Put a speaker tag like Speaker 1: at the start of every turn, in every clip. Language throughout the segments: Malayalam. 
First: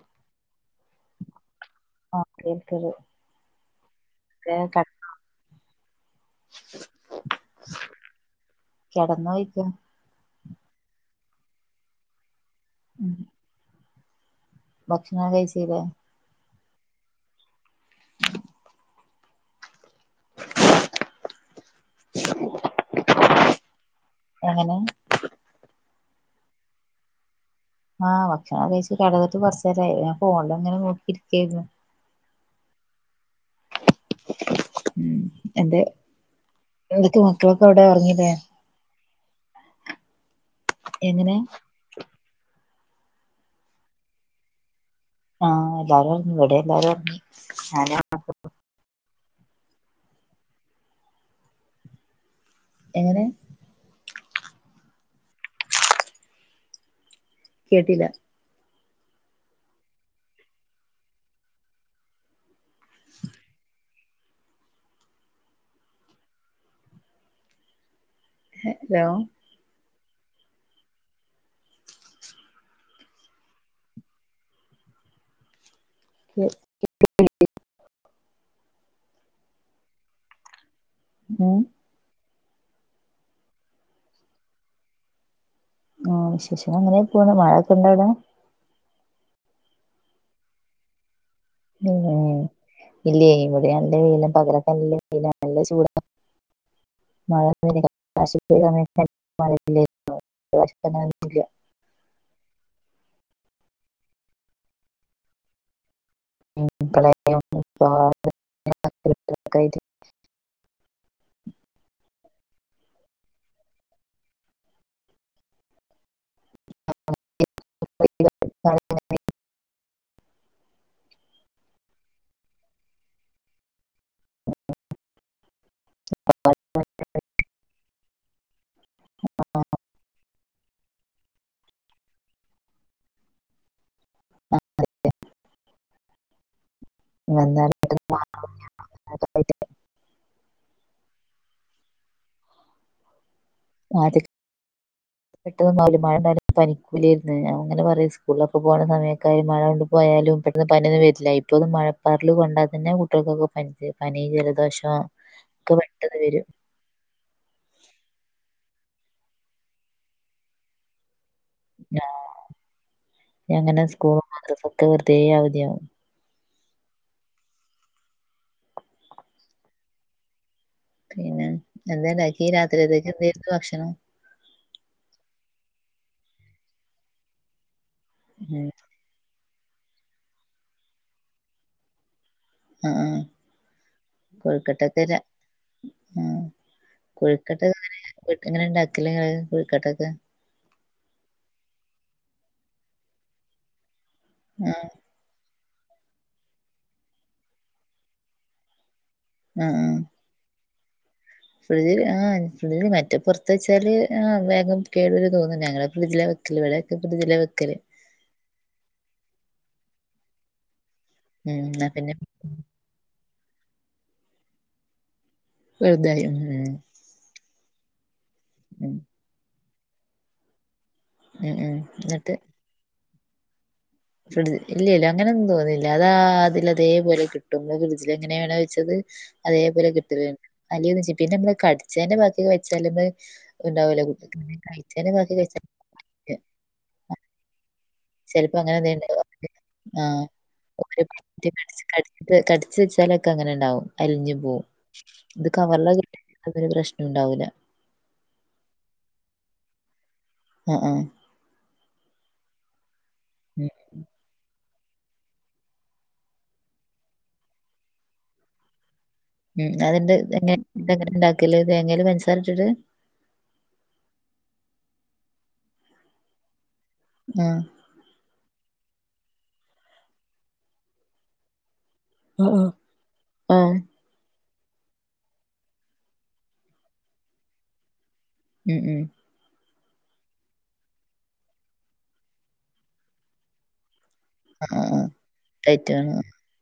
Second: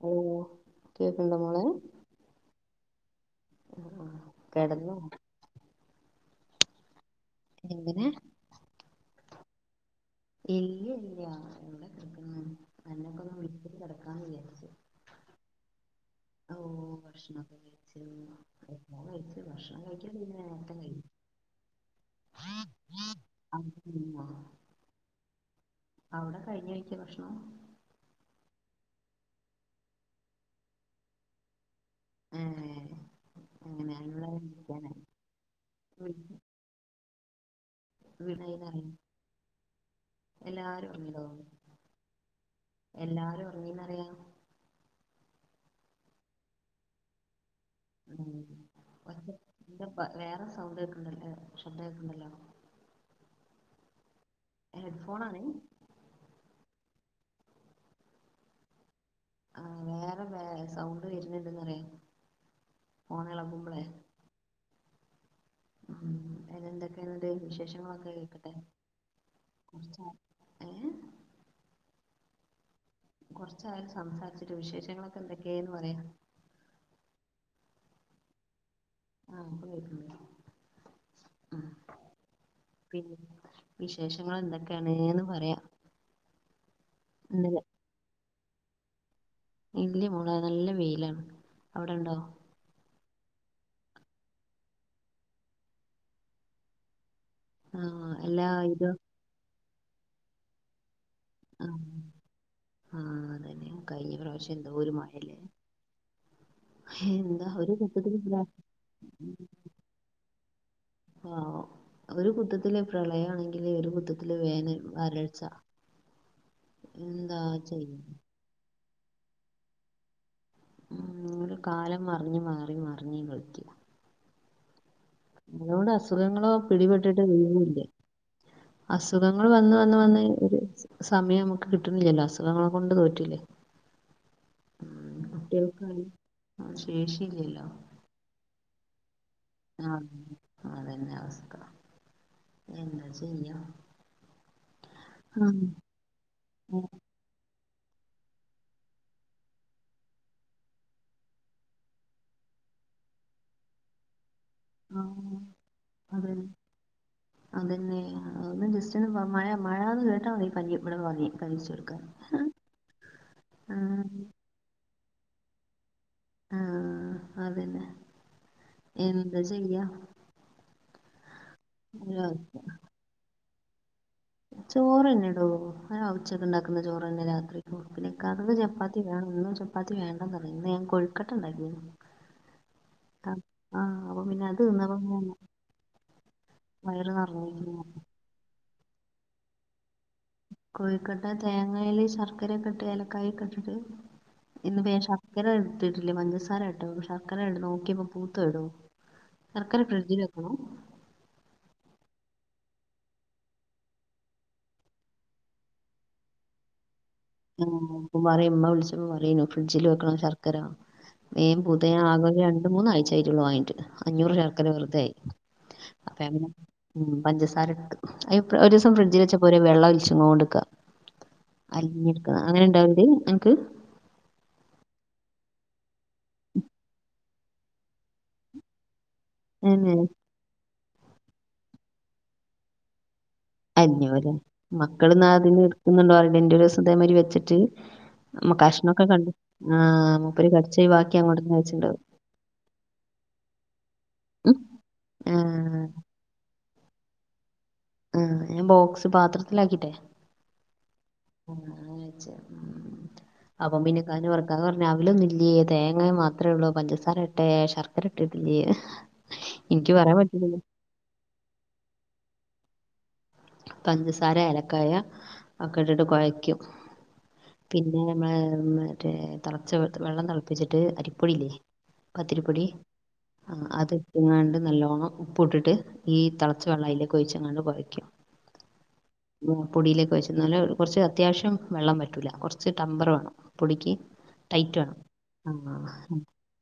Speaker 1: ഹലോ കേക്കണ്ടോ മോളോ
Speaker 2: [inaudible]
Speaker 1: ആ കിടന്നു എങ്ങനെ
Speaker 2: കിടന്നോയിക്ക
Speaker 1: ഇല്ല ഇല്ല എവിടെ കിടക്കണ് അനെ
Speaker 2: ഉം
Speaker 1: ഒന്ന് വിളിച്ചിട്ട്കിടക്കാൻ വിചാരിച്ചു
Speaker 2: ഭക്ഷണം കഴിച്ചില്ലേ
Speaker 1: ഓ ഭക്ഷണം ഒക്കെ കഴിച്ചു മോൻ ഭക്ഷണം കഴിക് അവിടെ കഴിഞ്ഞോ
Speaker 2: എങ്ങനെ
Speaker 1: അവിടെ കഴിഞ്ഞ അഴ് ചോ ഭക്ഷണം
Speaker 2: ആ ഭക്ഷണം കഴിച്ചു കിടന്നിട്ട് കുറച്ച് നേരയി ഞാൻ ഫോണിൽ ഇങ്ങനെ നോക്കി ഇരിക്കായിരുന്നു
Speaker 1: ഏ അങ്ങനെ അതിനുള്ള വിളിക്കാനായി
Speaker 2: ഉ എന്റെ എവടെക്കെമക്കൾ
Speaker 1: [unintelligible] എല്ലാരും ഉറങ്ങടോ
Speaker 2: എങ്ങനെ
Speaker 1: എല്ലാരും ഉറങ്ങീന്നറിയാം
Speaker 2: ആ എല്ലാരും ഉറങ്ങിഇവിടെ എല്ലാരും ഉറങ്ങി ഞാനു
Speaker 1: ഉം വേറെ സൗണ്ട് കേക്കണ്ടല്ലോ ശബ്ദം കേക്കണ്ടല്ലോ
Speaker 2: എങ്ങനെ
Speaker 1: ഹെഡ്ഫോൺ ആണ്
Speaker 2: കേട്ടില്ല
Speaker 1: ആ വേറെ വേ സൗണ്ട് വരുന്നുണ്ട്ന്ന്റയാാം ഫോൺ ഇളകുമ്പോളേ ഉം അ എന്തൊക്കെ ഉണ്ട് വിശേഷങ്ങൾ ഒക്കെ
Speaker 2: ഹ ഹലോ
Speaker 1: ഏഹ് കുറച്ച്ആയിസംസാരിച്ചിട്ട്വിശേഷങ്ങളൊക്കെ എന്തൊക്കെയാന്ന് പറയാ
Speaker 2: [unintelligible]
Speaker 1: ആ ഇപ്പോ കേക്ക്ണ്ട്
Speaker 2: ഉം
Speaker 1: പിന്നെ വിശേഷങ്ങൾ എന്തൊക്കെയാണ്ന്ന് പറയാ
Speaker 2: ആ വിശേഷങ്ങൾ ഇങ്ങനെ പോണ് മഴൊക്കെ ഇണ്ട അവിട
Speaker 1: ഇല്ലയ മോള നല്ല വെയിലാണ്
Speaker 2: ഹേ
Speaker 1: അവിടെണ്ടോ
Speaker 2: ഇല്ല ഇവിടെ നല്ല വെയിലും പകൽ ഒക്കെ നല്ല വെയില നല്ല ചൂട മഴശ [unintelligible]
Speaker 1: ആഹ് എല്ലാ ഇതും
Speaker 2: സമയത്ത് [unintelligible] മഴയെല്ലായിരുന്നു
Speaker 1: ആ ആ അതന്നെ കയ്ഞ്ഞ പ്രാവശ്യം എന്തോ ഒരുമാഴല്ലേ എന്താ ഒരു
Speaker 2: പെട്ടെന്ന്
Speaker 1: കുട്ടത്തിൽ [unintelligible] മൊത്തത്തിലെ പ്രളയമാണെങ്കില് ഒരു പുദ്ധത്തിലെ വേന വരൾച്ച എന്താ ചെയ്യ
Speaker 2: [unintelligible]
Speaker 1: ഉ ഒരു കാലം മറിഞ്ഞ് മാറി മറിഞ്ഞേ വിളിക്ക അതോട് അസുഖങ്ങളോ പിടിപെട്ടിട്ട് വീ്യുന്നില്ലേ അസുഖങ്ങൾ വന്ന വന്ന് വന്ന ഒരു സമയം നമുക്ക് കിട്ടു കിട്ടുന്നില്ലല്ലോ അസുഖങ്ങള കൊണ്ട് തോറ്റില്ലേ ശേഷി ഇല്ല്യല്ലോ അതന്നെ അവസ്ഥ എന്താ ചെയ്യാ
Speaker 2: വാചക്
Speaker 1: ആഹ്
Speaker 2: പെട്ടെന്ന് ഒന്നും ആവൂല മഴണ്ടായാലൊന്നും പനിക്കൂലേര്ന്ന് ഞാ അങ്ങനെ പറയും സ്കൂളിലക്കെ പോണ സമയക്കായി മഴ കൊണ്ട് പോയാലും പെട്ടെന്ന് പന്യൊന്നും വര്ല്ല ഇപ്പോന്നും മഴ പാറൽ കൊണ്ടാ തന്നെ കുട്യോൾക്കൊക്കെ പ പനി ജലദോ
Speaker 1: ആ അതെ അതന്നെ [unintelligible] ഇന്ന് പ്പൊ മഴ മഴാന്ന് കേട്ടാ മതി പനി ഇവ്ടെ പനി പനിച്ചട്‌ക്കാൻ ആ
Speaker 2: ഇത് വെറുതെ അവധിയാവും
Speaker 1: ആഹ് അതന്നെ എന്താ ചെയ്യാ
Speaker 2: പിന്നെ
Speaker 1: ഒരാ
Speaker 2: എന്തേണ്ടാക്കി രാത്രിയത്തേക്ക് എന്തരുന്നു ഭക്ഷണം
Speaker 1: ചോറ്ന്നെടോ ആ ഉച്ചക്ക്ണ്ടാക്കുന്ന ചോറന്നെ രാത്രിക്കും പിന്നെ ഇക്കാക്കക്ക്
Speaker 2: ഉം.
Speaker 1: ചപ്പാത്തി വേണം ഇന്ന് ചപ്പാത്തി വേണ്ടന്ന് പറഞ് ഇന്ന് ഞാൻ കോഴുക്കട്ട ഇണ്ടാക്കീണ് ആ ആഹ് അപ്പൊ പിന്നെ അത് തിന്ന [unintelligible]
Speaker 2: കൊഴ്ക്കട്ടങ്ങനെ വീട്ട് എങ്ങനെങ്ങള് ഉണ്ടാക്കല് കൊഴ്ക്കട്ടൊക്കെ
Speaker 1: കൊഴിക്കട്ട തേങ്ങയില് ശർക്കരക്കെട്ട് ഏലക്കായി ക്കെട്ടിട്ട്
Speaker 2: ആ
Speaker 1: ഇന്ന് പ്പ ഞാ ശർക്കര ഇട്ടിട്ടില്ലേ പഞ്ചസാര ഇട്ടോ ശർക്കര നോക്കിയപ്പോ പൂത്ത് പോയെടോ ശർക്കര ഫ്രീഡ്ജില് വെക്കണോ
Speaker 2: ഫ്രിഡ്ജിൽ ആ ഫ്രി്ജിൽ മറ്റേ പുറത്ത് വെച്ചാല് ആ വേഗം കേടു വരു തോന്ന്ണ്ട് ഞങ്ങള് ഫ്രിഡ്ജില വെക്കല് ഇവിടെ
Speaker 1: ഉം ഇപ്പ പറ്യേ ഇമ്മ വിളിച്ചപ്പോ പറ്യേനു ഫ്രിഡ്ജില് വെക്കണം ശർക്കര
Speaker 2: ഉം
Speaker 1: വേം
Speaker 2: എന്നാ
Speaker 1: പൂതോയി ഞാ
Speaker 2: പിന്നെ
Speaker 1: ആകെ ഒര് രണ്ടു മൂന്ന് ആഴ്ചായി ട്ടൊള്ളൂ വാങ്ങീട്ട് അഞ്ഞൂറ് ശർക്കര വെറുതായി അപ്പ
Speaker 2: വെറുതായി
Speaker 1: ഞാൻ
Speaker 2: ഉം ഉം
Speaker 1: പിന്നെ പഞ്ചസാര ഇട്ട് അയ് ഇപ്പൊ ഒരീസം
Speaker 2: ഉം
Speaker 1: ഫ്രിഡ്ജില് വെച്ചപ്പൊരു വെള്ളൊല്ച്ചുങ്ങോണ്ട് ക്ക
Speaker 2: ഉം ഉം എന്നിട്ട്
Speaker 1: ഉണ്ടാവലണ്ട് അൻക്ക്
Speaker 2: ഫ്രി ഇല്ല ഇല്ല അങ്ങനെന്നും തോന്നില്ല അതാ അതില അതേപോലെ കി ട്ടും ന്ന് ഫ്രിഡ്ജിലെങ്ങനേണോ വെച്ചത് അതേപോലെ കിട്ടല്ണ്ട് അലിയോന്ന് ച്ച പിന്നെ നമ്മള് കടിച്ചേന്റെ ബാക്കിയൊക്കെ വെച്ചാലത്
Speaker 1: അലിഞ്ഞോവും ലേ മക്കൾ
Speaker 2: ബാക്കി കഴിച്ചാ
Speaker 1: ഇന്നതിന്ന് ഇടുക്കുന്നുണ്ടോ അറീല ഇൻ്റൊരീസം ഇതേമാതിരി വെച്ചിട്ട് അവ്
Speaker 2: ചെലപ്പോ
Speaker 1: മെ
Speaker 2: അങ്ങനെ എന്തേലും
Speaker 1: കഷ്ണൊക്കെ
Speaker 2: ഉണ്ടാവും
Speaker 1: കണ്ട് ആ
Speaker 2: ആഹ്
Speaker 1: മൂപ്പര് കടിച്ചത്
Speaker 2: ഒരു
Speaker 1: വാക്കി അങ്ങോട്ടന്നെ വെച്ച് ണ്ടാവും
Speaker 2: ക്കെ അങ്ങനെണ്ടാവും അലിഞ്ഞു പോവും ഇത് കവർ
Speaker 1: ആഹ്
Speaker 2: [unintelligible] പ്രശ്നം ഉണ്ടാവൂില്ല
Speaker 1: ആ ഞാൻ ബോക്സ് പാത്രത്തിലാക്കിട്ടെ
Speaker 2: ആ ആ
Speaker 1: [inaudible] വെച്ച് ഉം
Speaker 2: ഉം
Speaker 1: അപ്പം പിന്നെക്കാ [unintelligible] പിന്നെ അവലൊന്നില്ലേ തേങ്ങ മാത്രേ ഉള്ളൂ പഞ്ചസാര ഇട്ടേ ശർക്കര ഇട്ടിട്ടില്ലേ
Speaker 2: ഉം
Speaker 1: എനിക്ക്
Speaker 2: അത്ണ്ട്
Speaker 1: പറയാൻ
Speaker 2: ഇതന്നെ
Speaker 1: പറ്റില്ലല്ലോ
Speaker 2: ഇതെങ്ങനെ ഇണ്ടാക്കല് തേങ്ങേല് പൻസാര ഇട്ട്ട്ട്
Speaker 1: പഞ്ചസാര ഏലക്കായ ഒക്കെ ഇട്ടിട്ട് കൊയക്കും
Speaker 2: ആ
Speaker 1: പിന്നെ നമ്മള് മറ്റേ തിളച്ച വെ വെള്ളം തിളപ്പിച്ചിട്ട് അരിപ്പൊടില്ലേ പത്തിരിപ്പൊടി ആ അത്ട്ട്ങ്ങാണ്ട് നല്ലോണം ഉപ്പ് ഇട്ടിട്ട് ഈ തിളച്ച വെള്ളം അയ്ലേക്കെ ഒയ്ച്ച്ങ്ങാണ്ട് കൊയയ്ക്ക
Speaker 2: ഉം ഉം
Speaker 1: പൊടിയിലേക്ക് ഒയ്ച്ച് ഇന്നാല് കുറച്ച് അത്യാവശ്യം വെള്ളം പറ്റൂല കുറച്ച് ടമ്പർ വേണം പൊടിക്ക്
Speaker 2: ആ
Speaker 1: ടൈറ്റ്
Speaker 2: ആ
Speaker 1: വേണം
Speaker 2: ആ
Speaker 1: ആ
Speaker 2: ടൈറ്റ് ആണ്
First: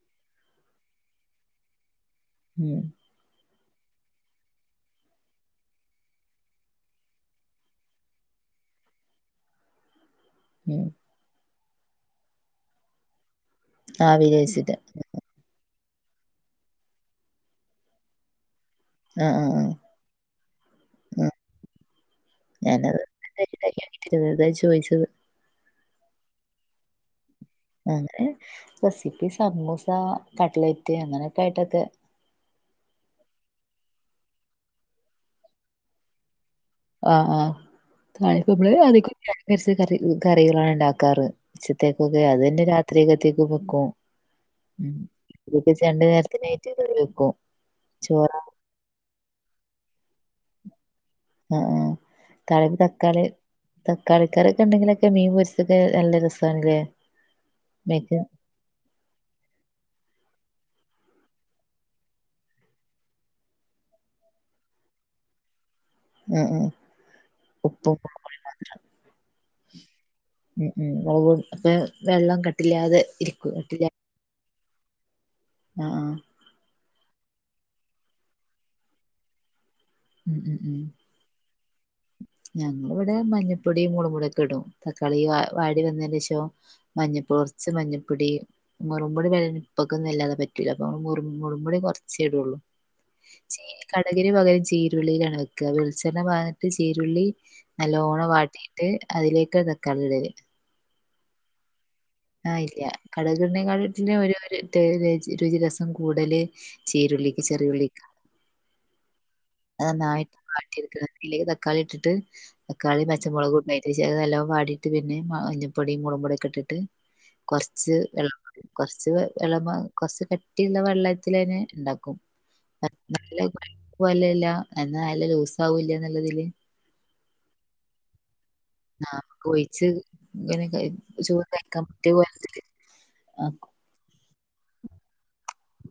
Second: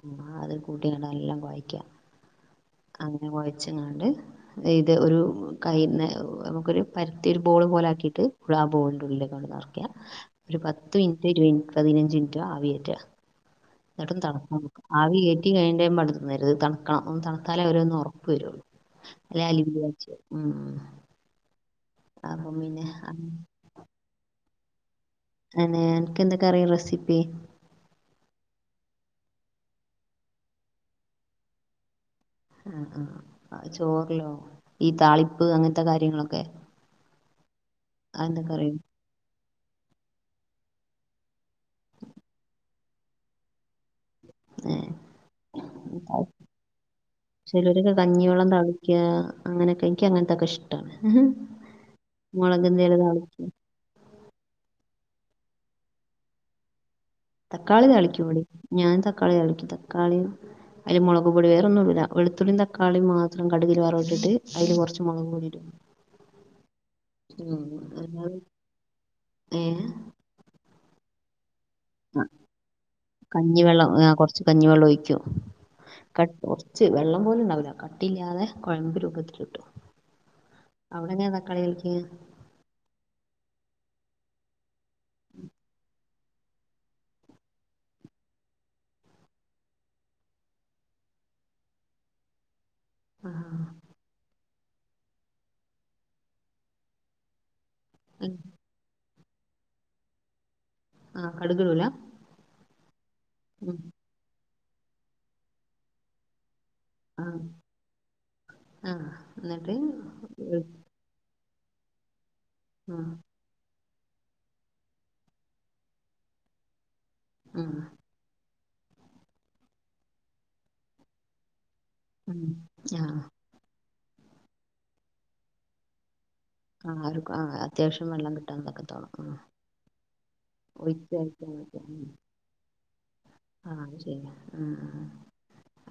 Speaker 1: ആ അത് കൂട്ടി ആണ്ട് നല്ലം കൊയക്ക
Speaker 2: ഉം
Speaker 1: അങ്ങനെ കൊയ ച്ച്ങ്ങാണ്ട് ഇത് ഒരു കൈ നെ ക്കൊരു പരത്തി ഒരു ബോള് പോലെ ആക്കിട്ട് ആ ബോളിന്റെ ഉള്ളിലേക്കങ്ങട്ട് നറക്ക ഒരു
Speaker 2: ഉം
Speaker 1: പത്ത് മിനിറ്റ് ഇരുവത് പതിനഞ്ച് മിനിറ്റ് ആവി കേറ്റ എന്നിട്ടും
Speaker 2: ആവിയിൽ
Speaker 1: തണുക്കണം
Speaker 2: വേവിച്ചിട്ട്
Speaker 1: ആവി കേറ്റി കഴി ണേയൻ്റെ മുമ്പ് അണ്ട് തിന്നരുത് തണക്കണം തണുത്താലേ ഒര് ഒന്നൊറപ്പ് വരൊള്ളൂ
Speaker 2: ആ ആ
Speaker 1: ലാലി
Speaker 2: ആ
Speaker 1: വ്യേച്ച് ഉം
Speaker 2: ആ
Speaker 1: അപ്പം പിന്നെ
Speaker 2: ഞാനത് വെറുത ചോദിച്ചത്
Speaker 1: അനെ എനക്ക് എന്തൊക്കെ അറിയാം റെസിപ്പി
Speaker 2: അ റെസിപ്പി സമൂസ, കട്ലൈറ്റ് അങ്ങനൊക്കായിട്ടൊക്കെ
Speaker 1: ആ ആ ചോറ്ലോ ഈ താളിപ്പ് അങ്ങൻത്തെ കാര്യങ്ങളൊക്കെ
Speaker 2: ആ ആ താളിപ്പ്
Speaker 1: അതെന്തൊക്കെ
Speaker 2: മ്മളെ
Speaker 1: അറിയോ
Speaker 2: [unintelligible] അരച്ച കറി കറികളാണ്ണ്ടാക്ക കാറ് ഉച്ചത്തേകൊക്കെ അതന്നെ രാത്രിക്കത്തേകൊക്കെ വെക്കും
Speaker 1: ഏ
Speaker 2: ഉം രണ്ട് നേരത്തിനായ്റ്റ് കറി വെക്കും ചോറാ
Speaker 1: അങ്ങനൊക്കെ ഇൻക്ക് അങ്ങനൊക്കെഷ്ടാണ്
Speaker 2: ആഹ് ആഹ്
Speaker 1: മൊളകെന്തേലൊ താളി
Speaker 2: കളിക്കറിക്കെ ഇണ്ടെങ്കിലൊക്കെ മീൻ പൊരിച്ചക്കെ നല്ല രസാണ്ലെ
Speaker 1: തക്കാളി താളിക്കേടി ഞാൻ തക്കാളി താളിക്കും തക്കാളിം അയില് മൊളകും പൊടി വേറൊന്നുടൂല. വെള്ത്തുള്ളി തക്കാളിം മാത്രം കട്കില് വേറൊത്ട്ട് അയില് കൊറച്ച് മൊളകും പൊടി ഇട
Speaker 2: ഉം ഉം ഉപ്പു
Speaker 1: അല്ലാതെ
Speaker 2: ഉം ഉം മൊളകൊടി
Speaker 1: അഹ്
Speaker 2: കട്ടില്ലാ
Speaker 1: കഞ്ഞിവെള്ളം ആ കൊറച്ച് കഞ്ഞിവെള്ളൊഴിക്ക
Speaker 2: ആഹ് ആഹ്
Speaker 1: കട്ട് കൊറച്ച് വെള്ളം പോലും ഇണ്ടാവില്ല കട്ടില്ലാതെ കൊഴമ്പ് രൂപത്തില്ട്ടു
Speaker 2: ഉം ഉം ഉം ഞങ്ങള്വ്ടെ മഞ്ഞപ്പൊടീം മൊളക്പൊടിക്കെ ഇടും തക്കാളീ വാടി വന്നീന്റേഷം മഞ്ഞപ്പ കൊറച്ച് മഞ്ഞപ്പൊടി മൊറൊപൊടി വെ ഇപ്പക്കൊന്നും ഇല്ലാതെ പറ്റൂല അ മൊറ കുറച്ചെടൊള്ളു. ചീ കട്കിന് പകരം ചീ ചീരുള്ളീലാണ് വെക്ക വെളിച്ചെണ്ണ പാന്ന്ട്ട് ചീരുള്ളി നല്ലോണം
Speaker 1: ഉം
Speaker 2: വാട്ടീട്ട് അതിലേക്ക തക്കാളിടല്
Speaker 1: ആ കടക് ഇടൂല
Speaker 2: ല്ല കടഗ്ടീണെകാ ഒര് രുചി രസം കൂടല്
Speaker 1: ആ
Speaker 2: ചീരുള്ളിക്ക് ചെറിയുള്ളീക
Speaker 1: ആ എന്നിട്ട്
Speaker 2: അത് നന്നായിട്ട് വാട്ടിട്ക ഇല്ലെങ്കി ത ക്കാളി ഇട്ടിട്ട്
Speaker 1: ആ ആ
Speaker 2: തക്കാളി പച്ചമൊളകു ഇടണയ് തിരിചെ അത് നല്ലൊം വാടീട്ട് പിന്നെ മഞ്ഞപ്പൊടിം മൊളകും പൊടിക്കെ ഇട്ടിട്ട് കൊറച്ച് വെള്ളം കൊറച്ച് വെള്ളപാർന്ന് കൊറച്ച് കട്ടിള്ള വെള്ളത്തിലെന്നെ ണ്ടാക്കും
Speaker 1: ഉം ആ
Speaker 2: [unintelligible] എന്നാ നല്ല ലൂസാവൂല്ല ന്നല്ലതില്
Speaker 1: ആ ആ അത്യാവശ്യം വള്ളം കിട്ടാ ന്നക്ക തോളം
Speaker 2: ഇങ്ങനൊകെ ചോറ് കഴിക്കാൻ പറ്റ്യ [unintelligible]
Speaker 1: ആ ശരി ഉം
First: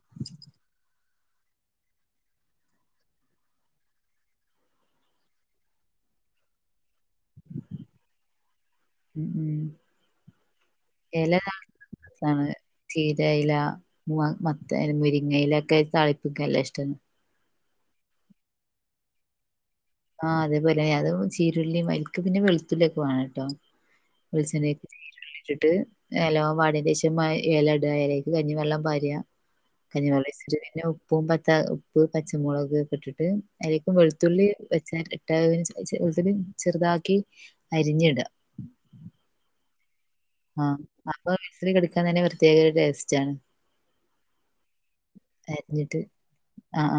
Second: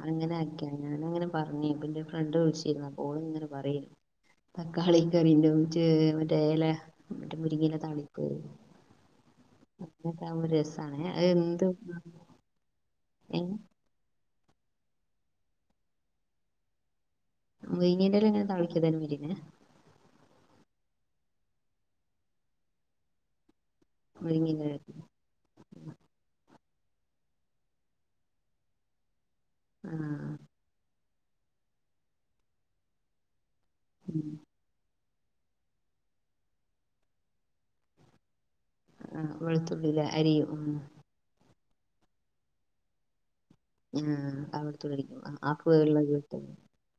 Speaker 1: അങ്ങനെ ആക്ക്യ ഞാനുങ്ങനെ പറഞ്ഞി പ്പെന്റെ ഫ്രണ്ട് വിള്ച്ചിരുന്നു ഇപ്പോള്ങ്ങനെ പറെർന്നു തക്കാളി കറി മറ്റേ എല മറ്റെ മുരിങ്ങല താളിക്കാർന്നു അങ്ങനക്കാവുമ്പൊ രസാണ് അത് എന്ത് ഏ
Speaker 2: ചീരയില മുവ മത്ത മുരിങ്ങയിലൊക്കെ താളിപ്പിക്കല്ല ഷ്ടാണ്
Speaker 1: വൈനീന്റെല എങ്ങനെ താളിക്കതേനു വിരിഞെ
Speaker 2: ആ അതെപോലെ അത് ചീരുള്ളി അയ്ൽക്ക് പിന്നെ വെള്തുള്ളിക്കെ വേണട്ടോ
Speaker 1: മുരിങ്ങേന്റെല
Speaker 2: വെളിച്ചെണ്ണീക്ക് ചീരുള്ളിട്ട്ട്ട്. എലോ വാടി ദേശം ഏലട എലീക്ക് കഞ്ഞിവെള്ളം പാര
Speaker 1: ആ
Speaker 2: കഞ്ഞിവെള്ളയ്ചിട്ട് പിന്ന ഉപ് ഉപ്പും പത്ത ഉപ്പ് പച്ചമൊളകൊക്കെ ഇട്ട്ട്ട് അതീക്കും
Speaker 1: ഉം.
Speaker 2: വെള്ത്തുള്ളീ [unintelligible] ഇട്ട ചെറ്താക്കി അരിഞ്ഞിട
Speaker 1: ആ വെള്ത്തുള്ളിലെ
Speaker 2: ആ അപ്പൊ മിക്സി കടിക്കാൻ തന്നെ പ്രത്യേക ടേസ്റ്റാണ്
Speaker 1: ആ.... അവിടുതുടടിക്കും ആ [unintelligible]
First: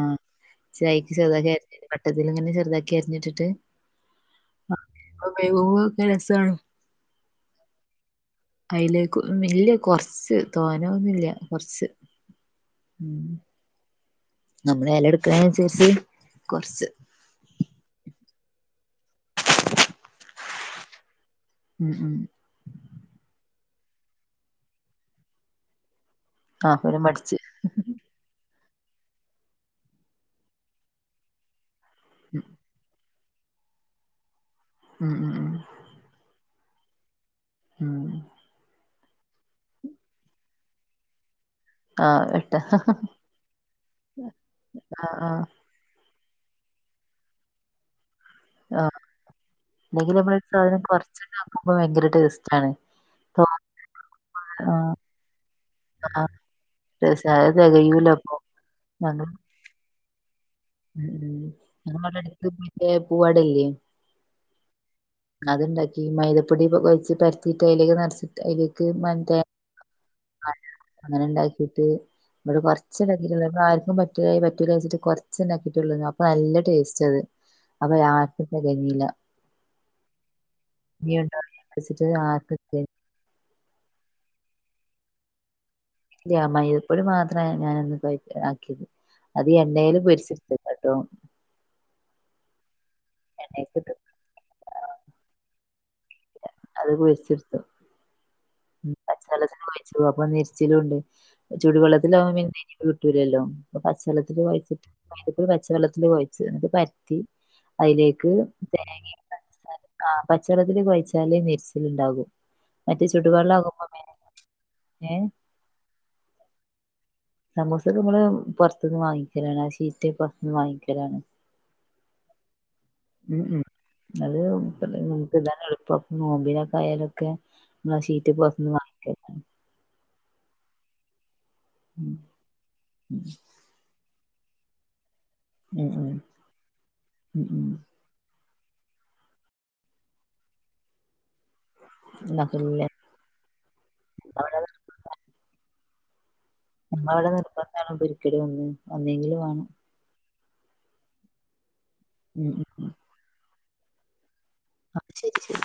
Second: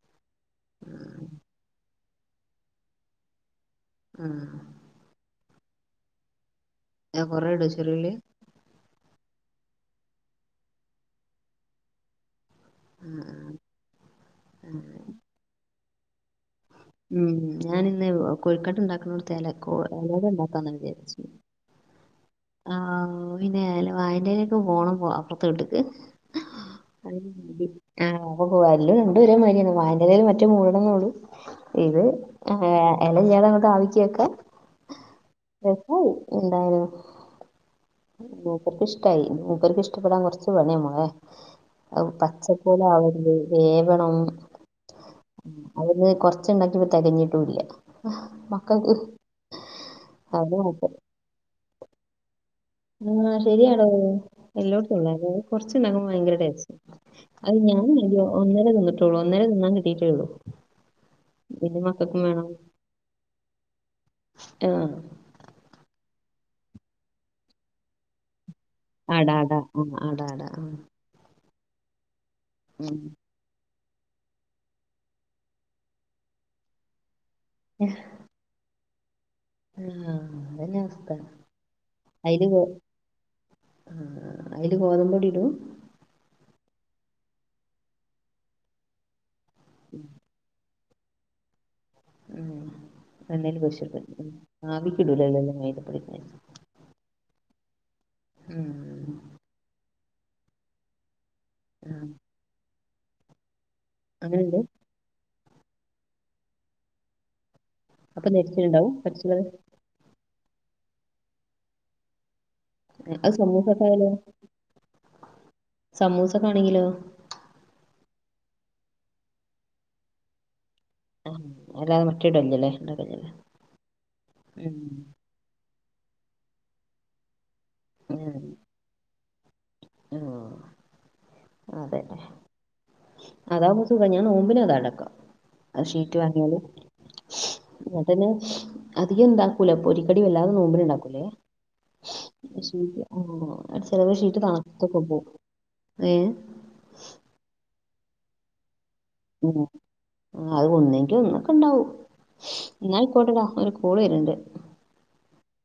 Speaker 2: ചായെക്ക് ചെറുതാക്കി അരിഞ്ഞിട പട്ടത്തില് ങ്ങനെ ചെറ്താക്കി അരിഞ്ഞ്ട്ട്ട്ട്
Speaker 1: ആ
Speaker 2: കെരസാണ്
Speaker 1: ഞാൻ കൊറേടൊ ചെറുള്ളി
Speaker 2: അയിലേക് ഉം ഇല്ല കൊറച്ച് തോനൊന്നുല്ല കൊറച്ച് ഉം
Speaker 1: ആഹ്
Speaker 2: നമ്മളെ
Speaker 1: ആഹ്
Speaker 2: എലയെടുക്കാനെന് അനുസരിച്ച്-
Speaker 1: ഉം ഞാനിന്ന് കൊഴ്ക്കട്ട ഇണ്ടാക്കണോർത്ത് എല എലട ഇണ്ടാക്കാന്ന വിജാരിച്ചേ
Speaker 2: ഉം ഉം
Speaker 1: ആഹ് പിന്നെ വായന്റെലൊക്കെ പോണം പോ അപ്പുറത്തെ വീട്ടിക്ക്
Speaker 2: നാത്തൂനും പഠിച്ച്.
Speaker 1: [unintelligible] അ ആഹ ഓഹ് അല്ലും രണ്ടണ്ട് ഒരെ മാതിരിയാണ് വായന്റ് എലലേലും മറ്റും മൂടണംന്നെ ഉള്ളു ഇത് ഹെ എലല്ലാതെ നമക്ക് ആവിക്ക് വെക്കാം
Speaker 2: ഉം ഉം
Speaker 1: രസായി എന്തായാലും.
Speaker 2: ഉം ഉം.
Speaker 1: മൂപ്പർക്ക് ഇഷ്ടായി മൂപ്പർക്ക് ഇഷ്ടപ്പെടാൻ കൊറച്ച് പണിയ മേളേ. അവു
Speaker 2: ആഹ് എട്ട
Speaker 1: പച്ചപോലെ ആവര്ത് വേവണം.
Speaker 2: ആഹ് ആഹ്.
Speaker 1: ഉം അവ്ട്ന്ന് കൊറ് ച്ച്ണ്ടാക്കിയപ്പോ തെകഞ്ഞിട്ടൂല്ലാ
Speaker 2: ആഹ് അല്ലെങ്കിലും നമ്മള്
Speaker 1: അത്
Speaker 2: സാധനം
Speaker 1: മാത്രം
Speaker 2: കൊറ്ച്ച്ണ്ടാക്കുമ്പോ ഭയങ്കര ടേസ്റ്റാണ്
Speaker 1: ആഹ്
Speaker 2: തോനെ
Speaker 1: ശരിയാടോത്
Speaker 2: ആഹ്
Speaker 1: എല്ലോടത്തുള്ളാല്ലേ അഹ് കൊറച്ച്ണ്ടാകുമ്പോ
Speaker 2: ആഹ്
Speaker 1: ഭയങ്കര ടേസ്റ്റ്
Speaker 2: ടേസ്റ്റാ അത്
Speaker 1: അഹ് ഞാനും [unintelligible]
Speaker 2: തെകയൂലപ്പൊ.
Speaker 1: ഒന്നര തിന്ന്ട്ടോള്ളൂ
Speaker 2: ഞങ്ങള്
Speaker 1: ഒന്നരെ തിന്നാൻ കിട്ടിയിട്ടേള്ളൂ.
Speaker 2: ഉം ഉം ഞാൻ ഇവടെ എട്ക്ക് മറ്റെ പൂവടല്ലേ
Speaker 1: ആഹ്
Speaker 2: ഈ മൈദപ്പൊടിക്കെ കൊയച്ച്ട്ട് പരത്തീട്ട് അയിലേക്ക് നെറച്ചിട്ട് അയിലേക്ക്
Speaker 1: അട
Speaker 2: മറ്റെ
Speaker 1: അട ആ അട അട ആഹ്
Speaker 2: ട്ട്ട്ട് ഇവടെ കൊറ്ച്ചെ ഇണ്ടാക്കീട്ടോള്ളു ഇവടാര് ക്കും പറ്റൂലായ് പറ്റൂലാച്ചിട്ട് കൊറ്ച്ചെ ഇണ്ടാക്കിയിട്ടോള്ളനി അപ്പൊ നല്ല ടേസ്റ്റത് അപ്പൊയാര്ക്കും തെകഞ്ഞില്ലാ
Speaker 1: ആഹ് അതന്നെ അവസ്ഥ
Speaker 2: ഉണ്ടാവില്ല വെച്ചിട്ട്
Speaker 1: അയല്
Speaker 2: ആർക്കും
Speaker 1: ഗോ ആഹ് അയ്ല് ഗോതമ്പൊടിടും
Speaker 2: ഇല്ല്യാ മൈദ പൊടി മാത്ര ഞാ ഞാനന്ന് കൊയച്ചാക്കിയത് അത് എണ്ണേല് പൊരിച്ചെട്ത്ത് [unintelligible]
Speaker 1: ഉം എണ്ണേല് പൊരിച്ച്ട്ത്ത് ഉം ആവിക്കിടൂല എല്ലേല്ലും മൈദ പൊടി [unintelligible]
Speaker 2: അത് പൊരിച്ച്ട്ത്തു ഉം പച്ചവെള്ച്ചെണ്ണ വാങ്ങിച്ച്ക്ക്ണു അപ്പോ നെര്ച്ചിലുണ്ട്
Speaker 1: ആ
Speaker 2: ചുടുവെള്ളത്തിലാവുമ്പം [unintelligible] കിട്ടൂലല്ലോ അപ്പോ പച്ചളത്തില്
Speaker 1: അങ്ങനെണ്ട്
Speaker 2: കൊഴച്ചിട്ട് [unintelligible] ത് പച്ചവെള്ളത്തില് കൊഴച്ച് ന്ന്ട്ട് പരത്തി
Speaker 1: അപ്പൊ
Speaker 2: അയിലേക്ക്
Speaker 1: നെരിച്ചിലുണ്ടാവും
Speaker 2: തേങ്ങീം
Speaker 1: കൊറച്ചുള്ളത്
Speaker 2: പഞ്ചസാരീം കാ പച്ചള്ളത്തില് കൊഴച്ചാലേ നെര്ച്ചില്ണ്ടാകു മറ്റേ
Speaker 1: അത്
Speaker 2: ചുടുവെള്ളം ആകുമ്പോ
Speaker 1: സമൂസക്കായാലോ
Speaker 2: പിന്നെ
Speaker 1: സമൂസക്കാണെങ്കിലോ
Speaker 2: സമോസക്കെ ഞമ്മള് പൊറ്ത്ത്ന്ന് വാങ്ങിക്കലാണ് ആ സീറ്റ്പ്പം [unintelligible] വാങ്ങി ക്കലാണ്
Speaker 1: ആ അല്ലാതെ മറ്റേടല്ലല്ലേ ഉണ്ടാക്കല്ലേ
Speaker 2: ഉം ഉം അത്
Speaker 1: ഉം
Speaker 2: [unintelligible] കെക്കാനും എള് പ്പം നോമ്പിനൊക്കായലൊക്കെ ന്നാ ഷീറ്റ് പൊറ്ത്ത്ന് വാങ്ങിക്കലാ
Speaker 1: ആഹ് അതെ
Speaker 2: ഉം ഉം
Speaker 1: അതാക്കുംമ്പോ സുഖാ ഞ ഞ നോമ്പിന് അതാണ്ടാക്ക ആ
Speaker 2: ഉം ഉം
Speaker 1: ഷീറ്റ് വാങ്ങ്യാല്
Speaker 2: ഉം ഉം
Speaker 1: അതെന്നെ അധികണ്ടാക്കൂല പെരിക്കടി വല്ലാതെ നോമ്പ്ന്ണ്ടാക്കൂലേ
Speaker 2: ഉണ്ടാക്കലില്ലേ
Speaker 1: ഷീറ്റ് ആഹ് അ ചെലപ്പൊ ഷീറ്റ്
Speaker 2: അവിടെ
Speaker 1: തണത്തൊക്കെ പോവും. ഏഹ്
Speaker 2: അപ്പവടെ നിർബന്ധാണോ പൊരിക്കടി ഒന്ന് ഒന്നെങ്കിലും വാണം.
Speaker 1: ആഹ് അത് ഒന്നെങ്കി ഒന്നൊക്കെണ്ടാവും.
Speaker 2: ഉം ഉം
Speaker 1: ന്നാ അയ്ക്കോട്ടടാ ഒര് കൊള് വെര്ന്ണ്ട്.
Speaker 2: ആഹ് ശെരി ശെരി.